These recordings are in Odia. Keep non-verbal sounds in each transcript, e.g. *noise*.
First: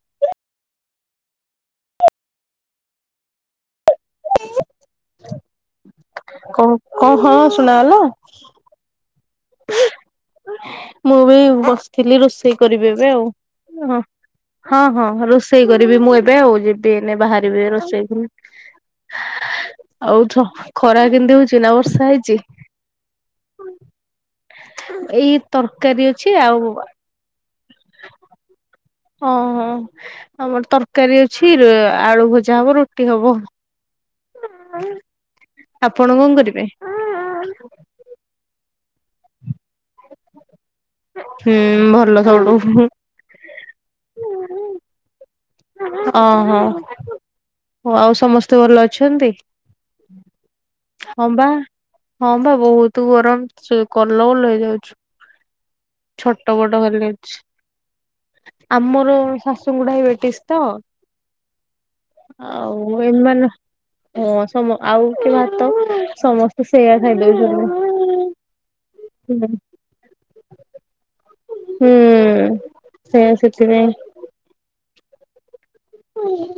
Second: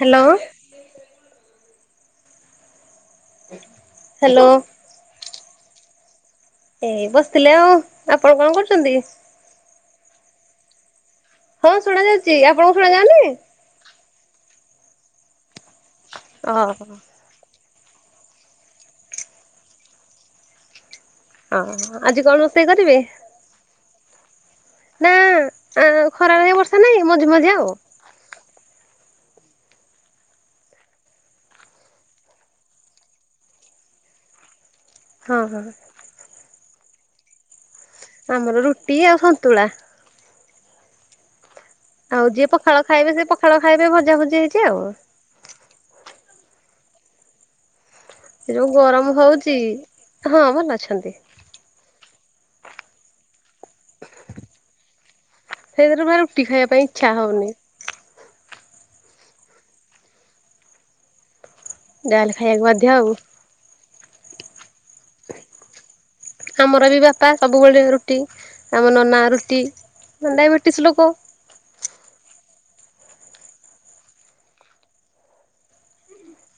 ହ୍ୟାଲୋ। ହ୍ୟାଲୋ। କଣ ଏଇ କଣ ହଁ ବସିଥିଲେ ଆଉ ଶୁଣାଗଲା? ଆପଣ କଣ କରୁଛନ୍ତି। ମୁଁ ବି ହଁ ଶୁଣା ବସିଥିଲି ଯାଉଛି ରୋଷେଇ ଆପଣଙ୍କୁ ଶୁଣା କରିବି ଏବେ ଯାଉନି? ଆଉ। ଓ ହଁ ହଁ ରୋଷେଇ କରିବି ମୁଁ ଏବେ ଆଉ ଓହୋ ଯିବି ବାହାରି ଯିବି ରୋଷେଇକୁ ଆଉଛ ଖରା କେମତି ହଉଛି ନା ବର୍ଷା ହେଇଛି। ସେଇ କରିବେ। ନା ଏଇ ତରକାରୀ ଖରା ଅଛି ନାହିଁ ଆଉ ବର୍ଷା ନାହିଁ ମଝି ମଝି ଆଉ। ହଁ ହଁ। ଆମର ତରକାରୀ ଅଛି ଆଳୁ ଭଜା ହବ ରୁଟି ହବ ହଁ ହଁ ହଁ ଆପଣ କଣ କରିବେ? ଆମର ରୁଟି ଆଉ ସନ୍ତୁଳା। ହୁଁ ଭଲ ଆଉ ଯିଏ ସବୁଠୁ। ପଖାଳ ଖାଇବେ ସେ ପଖାଳ ଖାଇବେ ଭଜା ଭୁଜି ହେଇଛି ଆଉ। ଓ ହୋ ଆଉ ଏ ସମସ୍ତେ ଯୋଉ ଭଲ ଗରମ ଅଛନ୍ତି? ହଉଛି ହଁ ଭଲ ଅଛନ୍ତି ହଁ ବା ହଁ ବା ବହୁତ ଗରମ ସେ କଲବଲ ହେଇ ଯାଉଛୁ ସେଇଥିରୁ ବା ରୁଟି ଛୋଟ ଖାଇବା ବଡ ପାଇଁ ଇଚ୍ଛା *unintelligible* ହଉନି। ଆମର ଶାଶୁଙ୍କୁ ଡାଇବେଟିସ ତ ଯାହାହେଲେ ଖାଇବାକୁ ବାଧ୍ୟ ଆଉ *unintelligible* ସମ ଆଉ କି ଭାତ ସମସ୍ତେ ଆମର ସେଇଆ ବି ବାପା ସବୁବେଳେ ଖାଇଦଉଛନ୍ତି। ରୁଟି ଆମ ନନା ରୁଟି ଡାଇବେଟିସ ଲୋକ। ହୁଁ ସେୟା ସେଥିପାଇଁ।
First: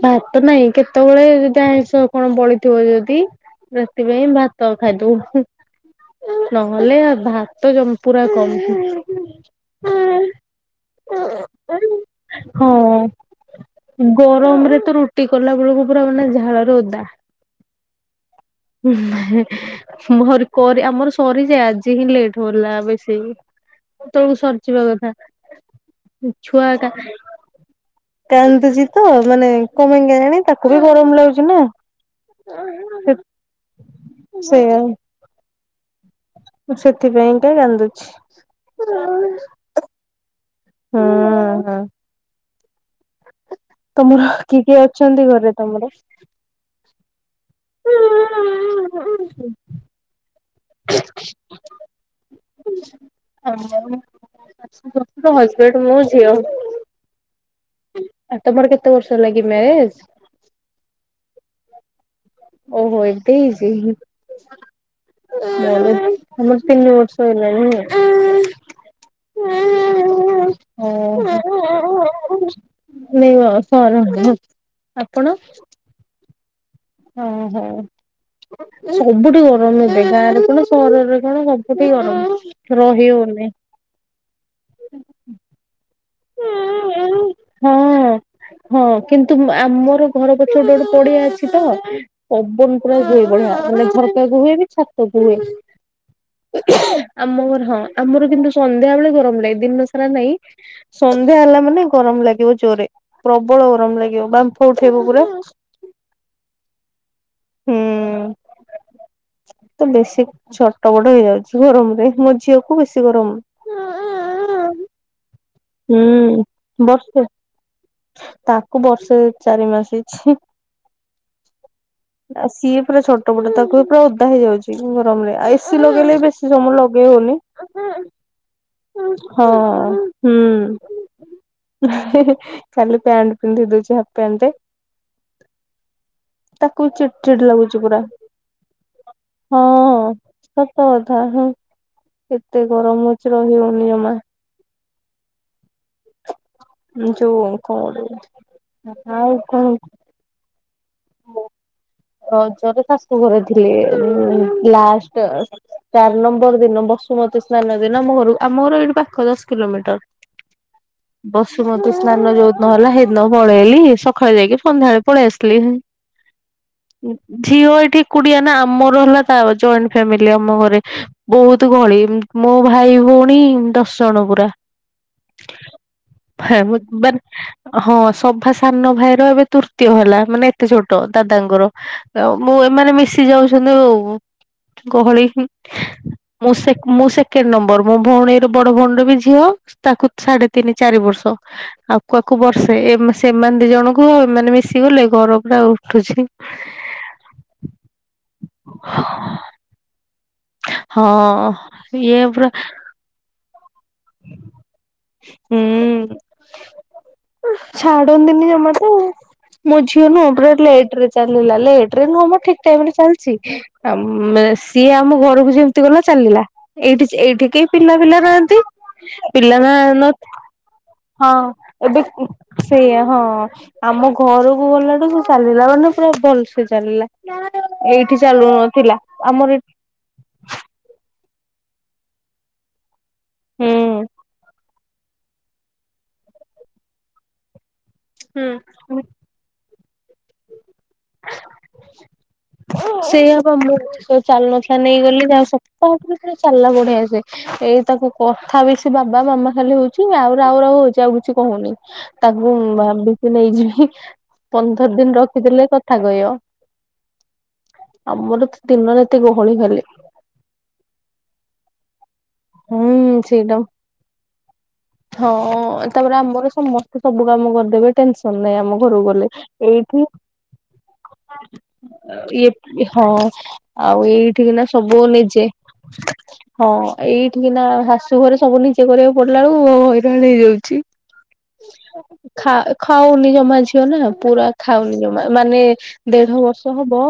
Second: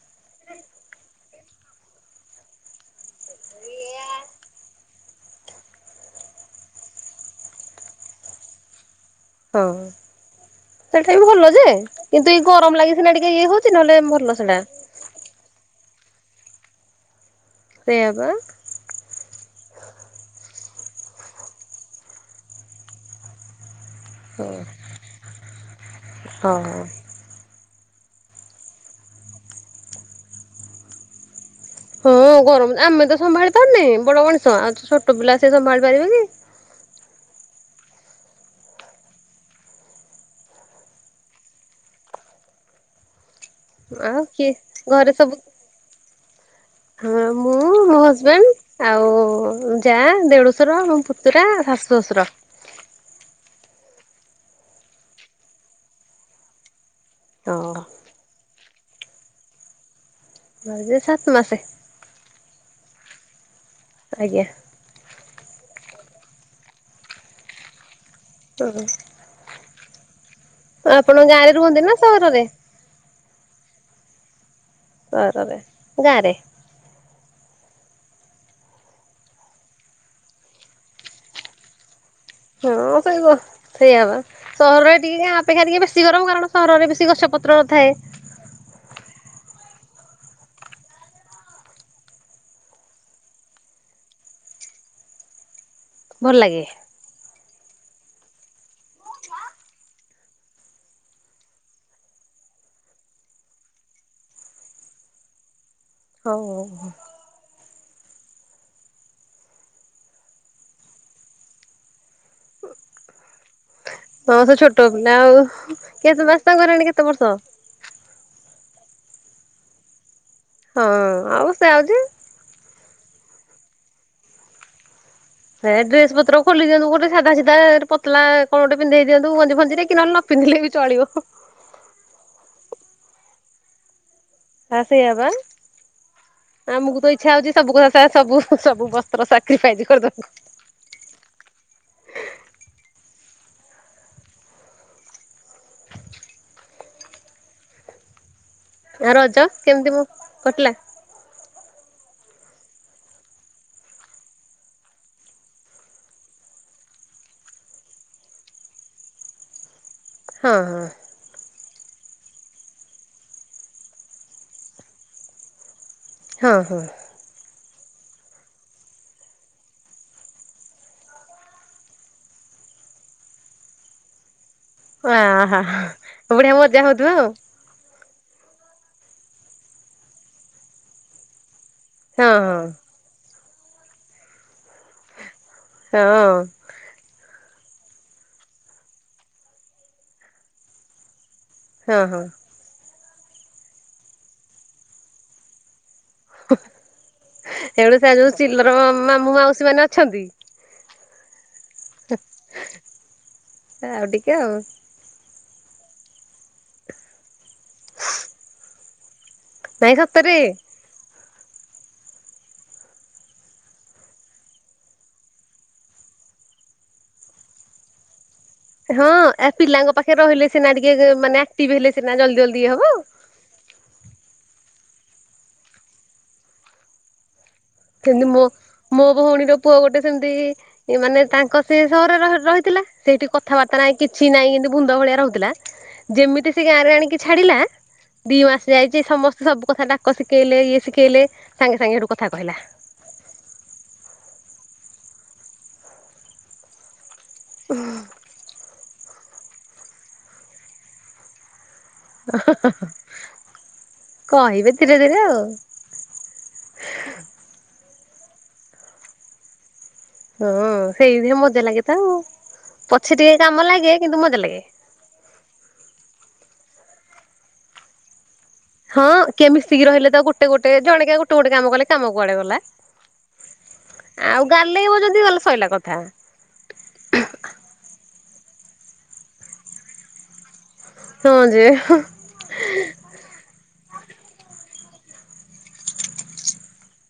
ଭାତ ନହିଁ କେତେବେଳେ ଯଦି ଆଇଁଷ କଣ ବଳିଥିବ ଯଦି ସେଥିପାଇଁ ଭାତ ଖାଇଦବୁ। ନହେଲେ ଭାତ ପୁରା କମ ହଁ ସେଟା ବି ଭଲ ଯେ କିନ୍ତୁ ଏଇ ଗରମ ଲାଗି ସିନା ଟିକେ ଇଏ ହଉଛି। ନହେଲେ ଭଲ ସେଟା ଗରମ ରେ ତ ରୁଟି କଲା ବେଳକୁ ପୁରା ମାନେ ଝାଳରେ ଓଦା ସେୟା ପା ହୁଁ ଁରି କରି ଆମର ସରିଯାଏ ଆଜି ହିଁ ଲେଟ୍ ହଲା ବେଶୀ। ତଳକୁ ସରିଜିବା କଥା। ଛୁଆ ହଁ। ଏକା କାନ୍ଦୁଛି ତ ମାନେ କମେଇ ଜାଣି ତାକୁ ବି ଗରମ ଲାଗୁଛି ନା। ହଁ ଗରମ ଆମେ ସେ ତ ସମ୍ଭାଳି ପାରୁନି ବଡ ମଣିଷ ଆଉ ଛୋଟ ପିଲା ସେ ସମ୍ଭାଳି ପାରେ କି? ମୁଁ ସେଥିପାଇଁକା କାନ୍ଦୁଛି। ହଁ ହଁ ତମର କିଏ କିଏ ଅଛନ୍ତି ଘରେ ତମର? ହଁ ମୁଁ ମୋ ହଜବେଣ୍ଡ ଆଉ ଯା ଦେଢଶର। ମୋ ପୁତୁରା ଶାଶୁ ଶ୍ୱଶୁର। *inaudible* ହସବେଣ୍ଡ ମୁଁ ଝିଅ। ହଁ ଆଉ ତମର କେତେ ବର୍ଷ ଲାଗି ମ୍ୟାରେଜ? *unintelligible* ସାତ ମାସେ। ଓହୋ ଏଵେ ହେଇଚି। ଆଜ୍ଞା ଆମର ତିନି ବର୍ଷ ହେଲାଣି। ଓ ହୋ ହଁଁ। ଆପଣ ଗାଁରେ ରୁହନ୍ତି ନା ସହରରେ? ନାଁ ସହରର। ସହରରେ, ଗାଁ ରେ? ହଁ ହଁ ସବୁଠି ଗରମ ଏବେ ଗାଁ ରେ କଣ ସହରରେ କଣ ସୁ ସବୁଠି ଗରମ ରହି ହଉନି। ସେଇଆବା, ସହରରେ ଟିକେ ଗାଁ ଅପେକ୍ଷା ଟିକେ ବେଶୀ ଗରମ କାରଣ ସହରରେ ବେଶୀ ଗଛପତ୍ର ନଥାଏ। ହଁ ହଁ କିନ୍ତୁ ଆମର ଘର ପଛପଟେ ଗୋଟେ ପଡ଼ିଆ ଅଛି ତ ପବନ ପୁରା ହୁଏ ବଢ଼ିଆ ମାନେ ଝରକାକୁ ହୁଏ ବି ଛାତକୁ ହୁଏ। ଭଲ ଲାଗେ। ଆମ ଘର ହଁ ଆମର କିନ୍ତୁ ସନ୍ଧ୍ୟା ବେଳେ ଗରମ ଲାଗେ ଦିନ ସାରା ନାଇଁ। ସନ୍ଧ୍ୟା ହେଲା ମାନେ ଗରମ ଲାଗିବ ଜୋରେ ପ୍ରବଳ ଗରମ ଲାଗିବ ବାମ୍ଫ ଉଠେଇବ ପୁରା। ହଉ ହଉ ହଉ। ହୁଁ ତ ବେଶୀ ଛଟପଟ ହେଇଯାଉଛି ଗରମରେ ମ ଝିଅକୁ ବେଶୀ ଗରମ। ହଁ ସେ ଛୋଟ ପିଲା ଆଉ କେତେ ହୁଁ ମାସ ହେଲାଣି ତାକୁ ବର୍ଷେ କେତେ ବର୍ଷ? ତାକୁ ବର୍ଷେ ଚାରି ମାସ ହେଇଛି। ହଁ ଆଉ ସେ ଆଉଛି। ନା ସିଏ ପୁରା ଛଟପଟ ତାକୁ ବି ପୁରା ଓଦା ହେଇଯାଉଛି ଗରମରେ। ଆଉ ଏ ସେ ସି ଡ୍ରେସ ଲଗେଇଲେ ବି ପତ୍ର ବେଶୀ ଖୋଲି ସମୟ ଦିଅନ୍ତୁ ଗୋଟେ ଲଗେଇ ସାଧା ହଉନି ସିଧା ପତଲା କଣ ଗୋଟେ ପିନ୍ଧେଇ ଦିଅନ୍ତୁ ଗଞ୍ଜି ହଁ। ଫଞ୍ଜିରେ କି ନହେଲେ ନ ପିନ୍ଧିଲେ ବି ଚଳିବ। ହୁଁ ଖାଲି ପ୍ୟାଣ୍ଟ ପିନ୍ଧେଇ ଦଉଛି ହାପ ପ୍ୟାଣ୍ଟ୍ ଟେ ହଁ ସେୟା ପା। ତାକୁ ଆମକୁ ତ ଚିଡ ଇଚ୍ଛା ଚିଡ ହଉଛି ସବୁ ଲାଗୁଛି କଥା ପୁରା ସାରା ସବୁ ସବୁ ବସ୍ତ୍ର ସାକ୍ରିଫାଇସ ହଁ। କରିଦେବାକୁ। ସତ କଥା ହଁ ଏତେ ଗରମ ହଉଛି ରହି ହଉନି ଜମା। ଯୋଉ କଣ ଗୋଟେ ଆ ରଜ କେମିତି ମୁଁ କଟିଲା? କୁହ ରଜରେ ଶାଶୁ ଘରେ ଥିଲି ଲାଷ୍ଟ ଚାରି ନମ୍ବର ଦିନ ବସୁମତୀ ସ୍ନାନ ଦିନ ଆମ ଘରକୁ ଆମ ଘର ଏଇଠି ପାଖରେ ଦଶ କିଲୋମିଟର। ହଁ, ହଁ। ବସୁମତୀ ସ୍ନାନ ଯୋଉଦିନ ହେଲା ସେଇଦିନ ପଳେଇଲି ସକାଳେ ଯାଇକି ସନ୍ଧ୍ୟାବେଳେ ପଳେଇ ଆସିଲି। ହଁ, ହଁ। ଝିଅ ଏଠି ଏକୁଟିଆ ନା ଆମର ହେଲା ତା ଜଏଣ୍ଟ ଫ୍ୟାମିଲି ଆମ ଘରେ ବହୁତ ଗହଳି ମୋ ଭାଇ ଭଉଣୀ ଦଶ ଜଣ ପୁରା। ଆହାଃ ବଢ଼ିଆ ମଜା ମାନେ ହଉଥିବ ଆଉ? ହଁ ସଭା ସାନ ଭାଇର ଏବେ ତୃତୀୟ ହେଲା ମାନେ ଏତେ ଛୋଟ ଦାଦାଙ୍କର। ହଁ ହଁ ମୁଁ ଏମାନେ ମିଶି ଯାଉଛନ୍ତି ଆଉ ଗହଳି। ହଁ। ମୁଁ ମୁଁ ସେକେଣ୍ଡ ନମ୍ବର ମୋ ଭଉଣୀର ବଡ଼ ଭଉଣୀର ବି ଝିଅ ତାକୁ ସାଢ଼େ ତିନି ଚାରି ବର୍ଷ। ହଁ ଆକୁ ହଁ ଆକୁ ବର୍ଷେ ସେମାନେ ଦି ଜଣଙ୍କୁ ଏମାନେ ମିଶି ଗଲେ ଘର ପୁରା ଉଠୁଛି। ହେଣୁ ସେ ଯୋଉ ଚିଲର ମାମୁଁ ମାଉସୀ ମାନେ ଅଛନ୍ତି ହଁ ଇଏ ପୁରା ଆଉ ଟିକେ ଆଉ। ହୁଁ ଛାଡ଼ନ୍ତିନି ଜମା ତ। ମୋ ନାଇଁ ଝିଅ ନୁହଁ ସତରେ ପୁରା ଲେଟ ରେ ଚାଲିଲା ଲେଟ ରେ ନୁହଁ ମୋ ଠିକ ଟାଇମ ରେ ଚାଲିଛି ଆ ମେ ସିଏ ଆମ ଘରକୁ ଯେମିତି ଗଲା ଚାଲିଲା। ଏଇଠି ଏଇଠି କିଏ ପିଲା ଫିଲା ନାହାଁନ୍ତି। ହଁ ଏ ପିଲା ନା ପିଲାଙ୍କ ପାଖରେ ନଥି ରହିଲେ ସିନା ଟିକେ ହଁ ମାନେ ଆକ୍ଟିଭ ହେଲେ ଏବେ ସିନା ଜଲ୍ଦି ଜଲ୍ଦି ଇଏ ହବ। ସେଇଆ ହଁ। ଆମ ଘରକୁ ଗଲାଠୁ ସେ ଚାଲିଲା ମାନେ ପୁରା ଭଲସେ ଚାଲିଲା। ଏଇଠି କେମତି ଚାଲୁ ନଥିଲା ମୋ- ମୋ ଆମର ଭଉଣୀର ପୁଅ ଗୋଟେ ସେମିତି ମାନେ ତାଙ୍କ ସେ ସହରରେ ରହିଥିଲା ସେଇଠି କଥାବାର୍ତ୍ତା ହୁଁ। ନାହିଁ କିଛି ନାହିଁ କିନ୍ତୁ ଭୂନ୍ଦ ଭଳିଆ ରହୁଥିଲା। ଯେମିତି ସେ ଗାଁରେ ଆଣିକି ଛାଡ଼ିଲା ଦିମାସେ ଯାଇଛି ସମ ସେ ସବୁ କଥା ଡାକ ଶିଖେଇଲେ, ଇଏ ଶିଖେଇଲେ ସାଙ୍ଗେ ସାଙ୍ଗେ ସେଠୁ କଥା କହିଲା। ସେଇଆ ବା ମୋ *unintelligible* ଚାଲୁ ନଥିଲା ନେଇଗଲି ଯାହା ହଉ ସପ୍ତାହକ ଭିତରେ ଚାଲିଲା ବଢିଆ ସେ। ଏଇ ତାକୁ କଥା ବି ସେ ବାବା ମାମା ଖାଲି ହଉଛି ଆଉ ରାଉ ରାଉ ହଉଛି ଆଉ କିଛି କହୁନି। ତାକୁ ଭାବିଚି ନେଇଯିବି କହିବେ ଧୀରେ ପନ୍ଦର ଦିନ ଧୀରେ ଆଉ ରଖିଦେଲେ କଥା କହିବ। ଆମର ତ ଦିନ ରାତି ଗହଳି ଖାଲି। ହଁ ସେଇଥିରେ ମଜା ଲାଗେ ତ ଆଉ, ହୁଁ ପଛେ ଟିକେ ସେଇଟା କାମ ଲାଗେ, କିନ୍ତୁ ମଜା ଲାଗେ। ହଁ ତାପରେ ଆମର ସମସ୍ତେ ସବୁ କାମ କରିଦେବେ ଟେନସନ ନାହିଁ ଆମ ଘରୁ କୁ ହଁ ଗଲେ କିଏ ମିଶିକି ଏଇଠି ରହିଲେ ତ ଗୋଟେ ଗୋଟେ ଜଣେକା ଗୋଟେ ଗୋଟେ କାମ କଲେ କାମ କୁଆଡେ ଇଏ ଗଲା ଇଏ ହଁ। ଆଉ ଏଇଠି କିନା ଗାଲେଇବ ସବୁ ଯଦି ଗଲେ ନିଜେ। ସଇଲା କଥା। ହଁ ଏଇଠିକିନା ଶାଶୁଘରେ ସବୁ ନିଜେ କରିବାକୁ ପଡ଼ିଲା ବେଳକୁ ହଇରାଣ ହେଇଯାଉଛି। ହଁ ଯେ ହଁ। ଖା ଖାଉନି ଜମା ଝିଅ ନା ପୁରା ଖାଉନି ଜମା ମାନେ ଦେଢ ବର୍ଷ ହବ,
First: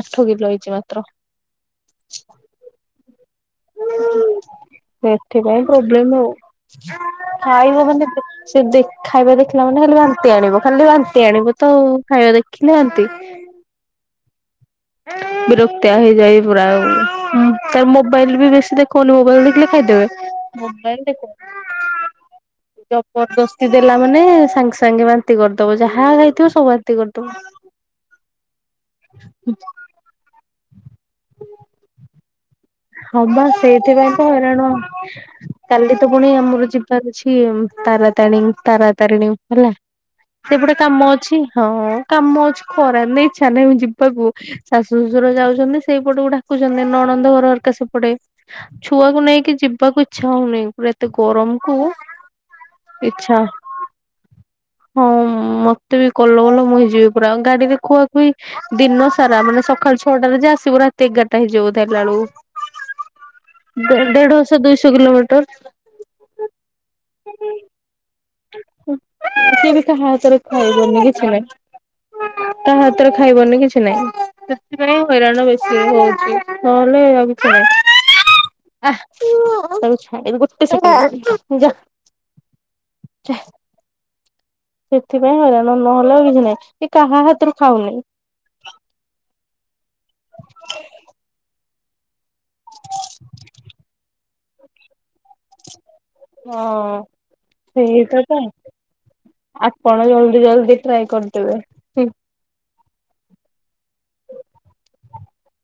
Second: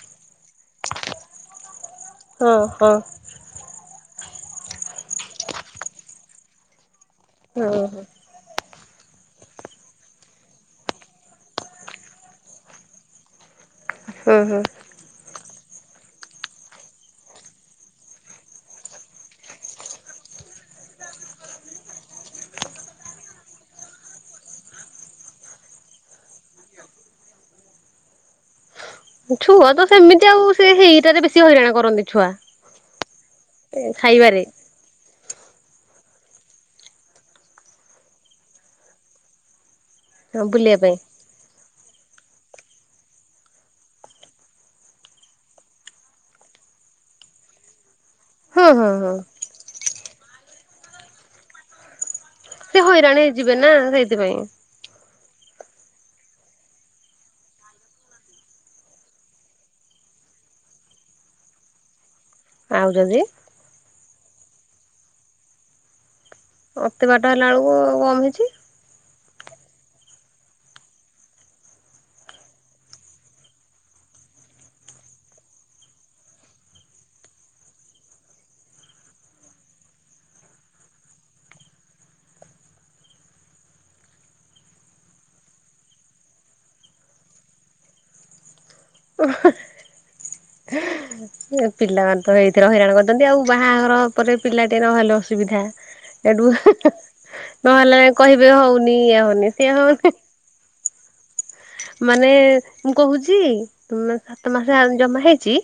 ଆଠ କିଲ ହେଇଛି ମାତ୍ର। ହଁ ହଁ। ସେଥିପାଇଁ ପ୍ରୋବ୍ଲେମ ହଉ, ଖାଇବ ମାନେ ହୁଁ ସେ ଦେ ଖାଇବା ଦେଖିଲା ମାନେ ଖାଲି ବାନ୍ତି ଆଣିବ, ଖାଲି ବାନ୍ତି ଆଣିବ ତ ଆଉ ଖାଇବା ଦେଖିଲେ ବାନ୍ତି। ହୁଁ ହୁଁ। ବିରକ୍ତିଆ ହେଇଯାଏ ପୁରା, ତାର ମୋବାଇଲ ବି ବେଶୀ ଦେଖାଉନି, ମୋବାଇଲ ଦେଖିଲେ ଖାଇଦେବେ। *unintelligible* *unintelligible* ଜବରଦସ୍ତି ଦେଲା ମାନେ ସାଙ୍ଗେ ସାଙ୍ଗେ ବାନ୍ତି କରିଦବ ଯାହା ଖାଇଥିବ ସବୁ ବାନ୍ତି କରିଦବ। ଛୁଆ ତ ସେମିତି ଆଉ, ସେ ହେଇଟାରେ ବେଶୀ ହଇରାଣ କରନ୍ତି ଛୁଆ। ହଁ ବା ସେଇଥିପାଇଁ ତ ଖାଇବାରେ ହଇରାଣ। କାଲି ତ ପୁଣି ଆମର ଯିବାର ଅଛି ତାରାତାରଣୀ, ତାରାତାରିଣୀ ହେଲା। ସେପଟେ ବୁଲିବା ପାଇଁ କାମ ଅଛି, ହଁ କାମ ଅଛି ଖରାରେ ନାଇଁ ଇଚ୍ଛା ନାହିଁ ଯିବାକୁ ଶାଶୁ ଶ୍ୱଶୁର ଯାଉଛନ୍ତି ସେଇପଟକୁ ଡାକୁଛନ୍ତି ନଣନ୍ଦ ଘର ସେପଟେ ହଁ ହଁ ହଁ ଛୁଆକୁ ନେଇକି ଯିବାକୁ ଇଚ୍ଛା ହଉନି ପୁରା ଏତେ ଗରମ କୁ ସେ ହଇରାଣ ଇଚ୍ଛା ହେଇଯିବେ ନା ସେଇଥିପାଇଁ। ହଁ ମତେ ବି କଲ ବଲ ମୁଁ ହେଇଯିବି ପୁରା, ଗାଡିରେ ଖୁଆଖୁଇ ଦିନ ସାରା ମାନେ ସକାଳ ଛଅଟାରେ ଯେ ଆସିବୁ ରାତି ଏଗାରଟା ହେଇଯିବ ଆସିଲା ବେଳକୁ ଆଉ ଯଦି? ଦେ ଦେଢ଼ଶହ ଦୁଇଶହ କିଲୋମିଟର ଅତି ବାଟ ହେଲା ବେଳକୁ ଆଉ କମ ହେଇଛି, ସିଏ ବି କାହା ହାତରେ ଖାଇବନି କିଛି ନହିଁ। *inaudible* କାହା ହାତରେ ଖାଇବନି କିଛି ନହିଁ, ସେଥିପାଇଁ ହଇରାଣ ବେଶି ହଉଛି ନହେଲେ ଆଉ କିଛି ନାହିଁ। *inaudible* ଆଃ ତାକୁ ଛାଡିବି, ଗୋଟେ ସେକେଣ୍ଡ, ଗୋଟେ ସେକେଣ୍ଡ *inaudible* ସେଥିପାଇଁ ହଇରାଣ ନହେଲେ ଆଉ କିଛି ନହିଁ, ଏ କାହା ହାତରୁ ଖାଉନେଇ *unintelligible* ପିଲାମାନେ ତ ଏଇଥିରେ ହଇରାଣ କରୁଛନ୍ତି ଆଉ, ବାହାଘର ପରେ ପିଲା ଟେ ନହେଲ ଆସୁ ଅସୁବିଧା, ଏଠୁ ହଁ ନହେଲେ ସେଇଟା କହିବେ ହଉନି ଇଏ ହଉନି ସିଏ ହଉନି *unintelligible* ଟ୍ରାଇ କରିଦେବେ। ମାନେ ମୁଁ କହୁଛି, ମ ସାତ ମାସ ଜମା ହେଇଛି।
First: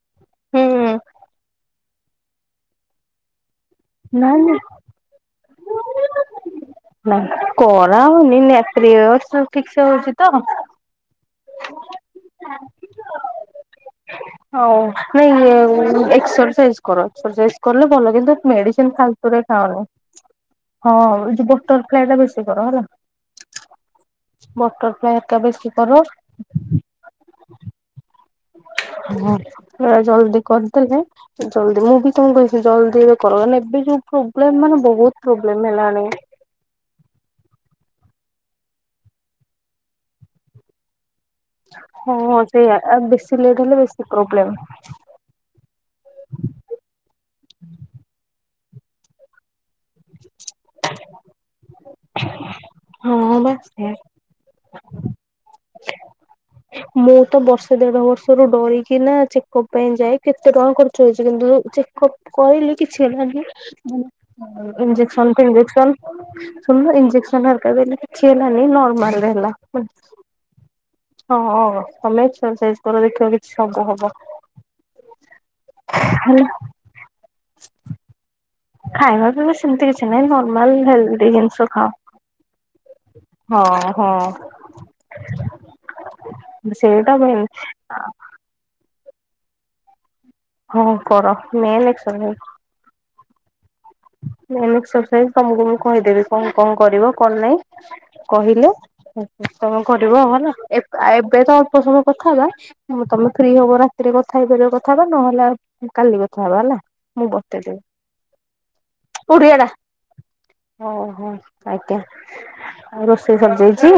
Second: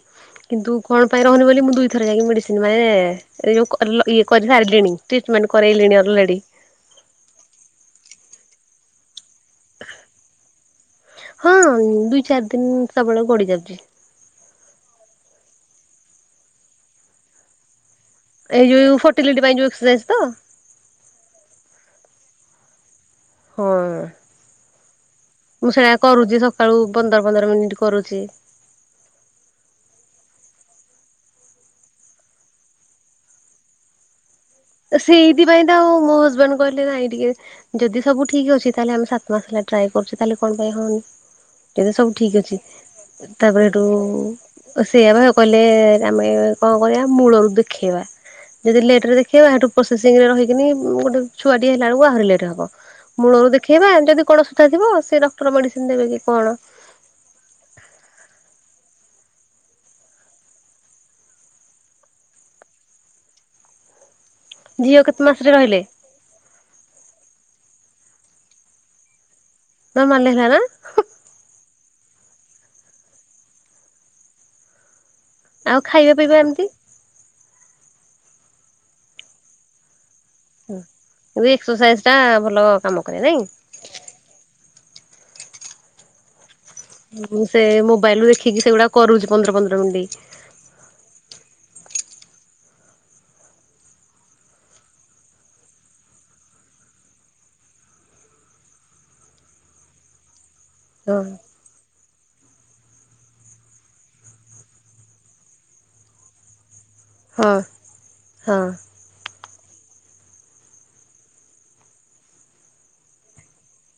କିନ୍ତୁ, ହୁଁ କଣ ପାଇଁ ରହୁନି ବୋଲି ମୁଁ ଦୁଇଥର ଯାଇକି ମେଡିସିନି ମାନେ ଯୋଉ କରଲ ଇଏ ନା କରି ନା ସାରିଲିଣି। ଟ୍ରିଟମେଣ୍ଟ କରାଇଲିଣି ଅଲରେଡ଼ି। ନା କରା ହଉନି, ନା ପ୍ରିୟଡ୍‌ସ୍‌ ଠିକ ସେ ହଉଛି ତ? ହଁ ଦୁଇ ଚାରି ଦିନ ସବୁବେଳେ ଗଡି ଯାଉଛି। ହଉ ନାଇଁ ଏକ୍ସରସାଇଜ୍ କର କରିଲେ ଭଲ କିନ୍ତୁ ଏଇ ମେଡିସିନ ଯୋଉ ଖାଲତୁ ରେ ଫର୍ଟିଲିଟି ପାଇଁ ଯୋଉ ଖାାଉନି ଏକ୍ସରସାଇଜ ତ ହଁ ଯ ବଟରଫ୍ଲାଏ ଟା ବେଶୀ କର ହେଲା। ହଁ ମୁଁ ସେଇଟା *inaudible* ସକାଳୁ ପନ୍ଦର ପନ୍ଦର ମିନିଟ୍ କରୁଛି। *inaudible* ଜଲ୍ଦି କରିଦେଲେ ଜଲଦି ମୁଁ ବି ତମକୁ କହିି ଜଲଦି କର ଏବେ ଯଉ ପ୍ରୋବ୍ଲେମ ମାନେ ବହୁତ ପ୍ରୋବ୍ଲେମ ସେଇଥିପାଇଁ ତ ଆଉ ହେଲାଣି। ମୋ ହଜବେଣ୍ଡ କହିଲେ ନାଇ ଟିକେ ଯଦି ସବୁ ଠିକ୍ ଅଛି ତାହେଲେ ଆମେ ସାତ ମାସ ହେଲା ଟ୍ରାଏ କରୁଛୁ ତାହେଲେ କଣ ପାଇଁ ହଉନି। ଯ ସବୁ ହଁ ଠିକ ଅଛି ସେଇଆ ଆଉ ବେଶୀ ଲେଟ୍ ତାପରେ ହେଲେ ଏଠୁ ବେଶୀ ପ୍ରୋବ୍ଲେମ ସେଆ ବା କହିଲେ ଆମେ କଣ କରିବା ମୂଳରୁ ଦେଖେଇବା ଯଦି ଲେଟରେ ଦେଖେଇବାଠୁ ପ୍ରୋସେସିଂ ରେ ରହିକିନି ଗୋଟେ ଛୁଆଟିଏ ଖିଲାବେଳକୁ ଆହୁରିଲେଟ ହବ ହଁ ମୂଳରୁ ବା ସେଇଆ। ଦେଖେଇବା ଯଦି କଣ ସୁଧା ଥିବ ସେ ଡକ୍ଟର ମେଡିସିନ ଦେବେ କି କଣ? ମୁଁ ତ ବର୍ଷେ ଦେଢ଼ ବର୍ଷରୁ ଡରିକି ନା ଚେକଅପ୍ ପାଇଁ ଯାଏ କେତେ ଟଙ୍କା ଖର୍ଚ୍ଚ ହେଇଛି କିନ୍ତୁ ଚେକପ୍ କହିଲି କିଛି ହେଲାନି ଝିଅ କେତେ ଇଞ୍ଜେକ୍ସନ୍ ମାସରେ ରହିଲେ ଫିଞ୍ଜେକ୍ସନ। ସୁଣୁନୁ ଇନ୍ଜେକସନ ହେରିକା ଦେଲି କିଛିହେଲାନି ନର୍ମାଲରେ ହେଲା। ନର୍ମାଲ ହେଲା ନା ହଁ ତମେ ଏକ୍ସରଶାଇଜ କର ଦେଖିବ କିଛି ସବୁ ହବ। ଆଉ ଖାଇବା ପିଇବା ଖାଲି ଏମିତି ଖାଇବା ପିଇବା ସେମିତି କିଛି ନାହିଁ ନର୍ ମାଲ୍ ହେଲଦି କିନ୍ତୁ ଜିନିଷ ଖାଅ ଏକ୍ସରସାଇଜ ଟା ଭଲ କାମ କରେ ନାଇଁ ହଁ ହଁ। *inaudible* ମୁଁ ମେନ୍ ସେ ମୋବାଇଲରୁ ଦେଖିକି ସେଗୁଡ଼ା କରୁଛି ପନ୍ଦର ପନ୍ଦର ମିଣ୍ଟି। ହଁ କର ମେନ୍ ଏକ୍ସରସାଇଜ। ମେନ୍ ଏକ୍ସର୍ସାଇଜ ତମକୁ ମୁଁ କହିଦେବି କଣ କଣ କରିବ କଣ ନାହିଁ। କହିଲେ ତମେ କରିବ ଆଉ ହେଲା ହଁ ଏବେ ତ ଅଳ୍ପ ସମୟ କଥା ହବା। ତମେ ଫ୍ରି ହବ ରାତିରେ କଥା ହେଇପାରିବ କଥା ହବା ନହେଲେ କାଲି କଥା ହବା ହେଲା। ମୁଁ ହଁ ହଁ। ପୁଡ଼ିଆଟା। ଓହୋ ଆଜ୍ଞା ଆଉ ରୋଷେଇ ସରିଯାଇଛି।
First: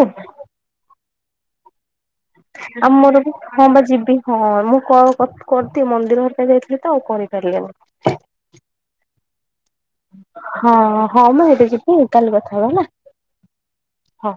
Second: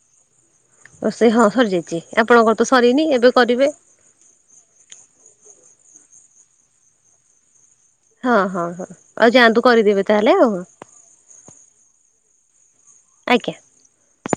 ରୋଷେଇ ହଁ ସରିଯାଇଛି ଆପଣଙ୍କର ତ ଆଉ ସରିନି ମୋର ବି ଏବେ ହଁ କରିବେ। ବା ଯିବି ହଁ ମୁଁ କଲ୍ କରିଥି ମନ୍ଦିର ହେରିକ ଯାଇଥିଲି ତ ଆଉ କରିପାରିଲିନି। ହଁ ହଁ ହଁ ଆଉ ଯାଆନ୍ତୁ କରିଦେବେ ତାହେଲେ ଆଉ। ହଁ ହଁ ମୁଁ ଏବେ ଯିବି କାଲି କଥା ହବା ହେଲା। ଆଜ୍ଞା। ହଁ।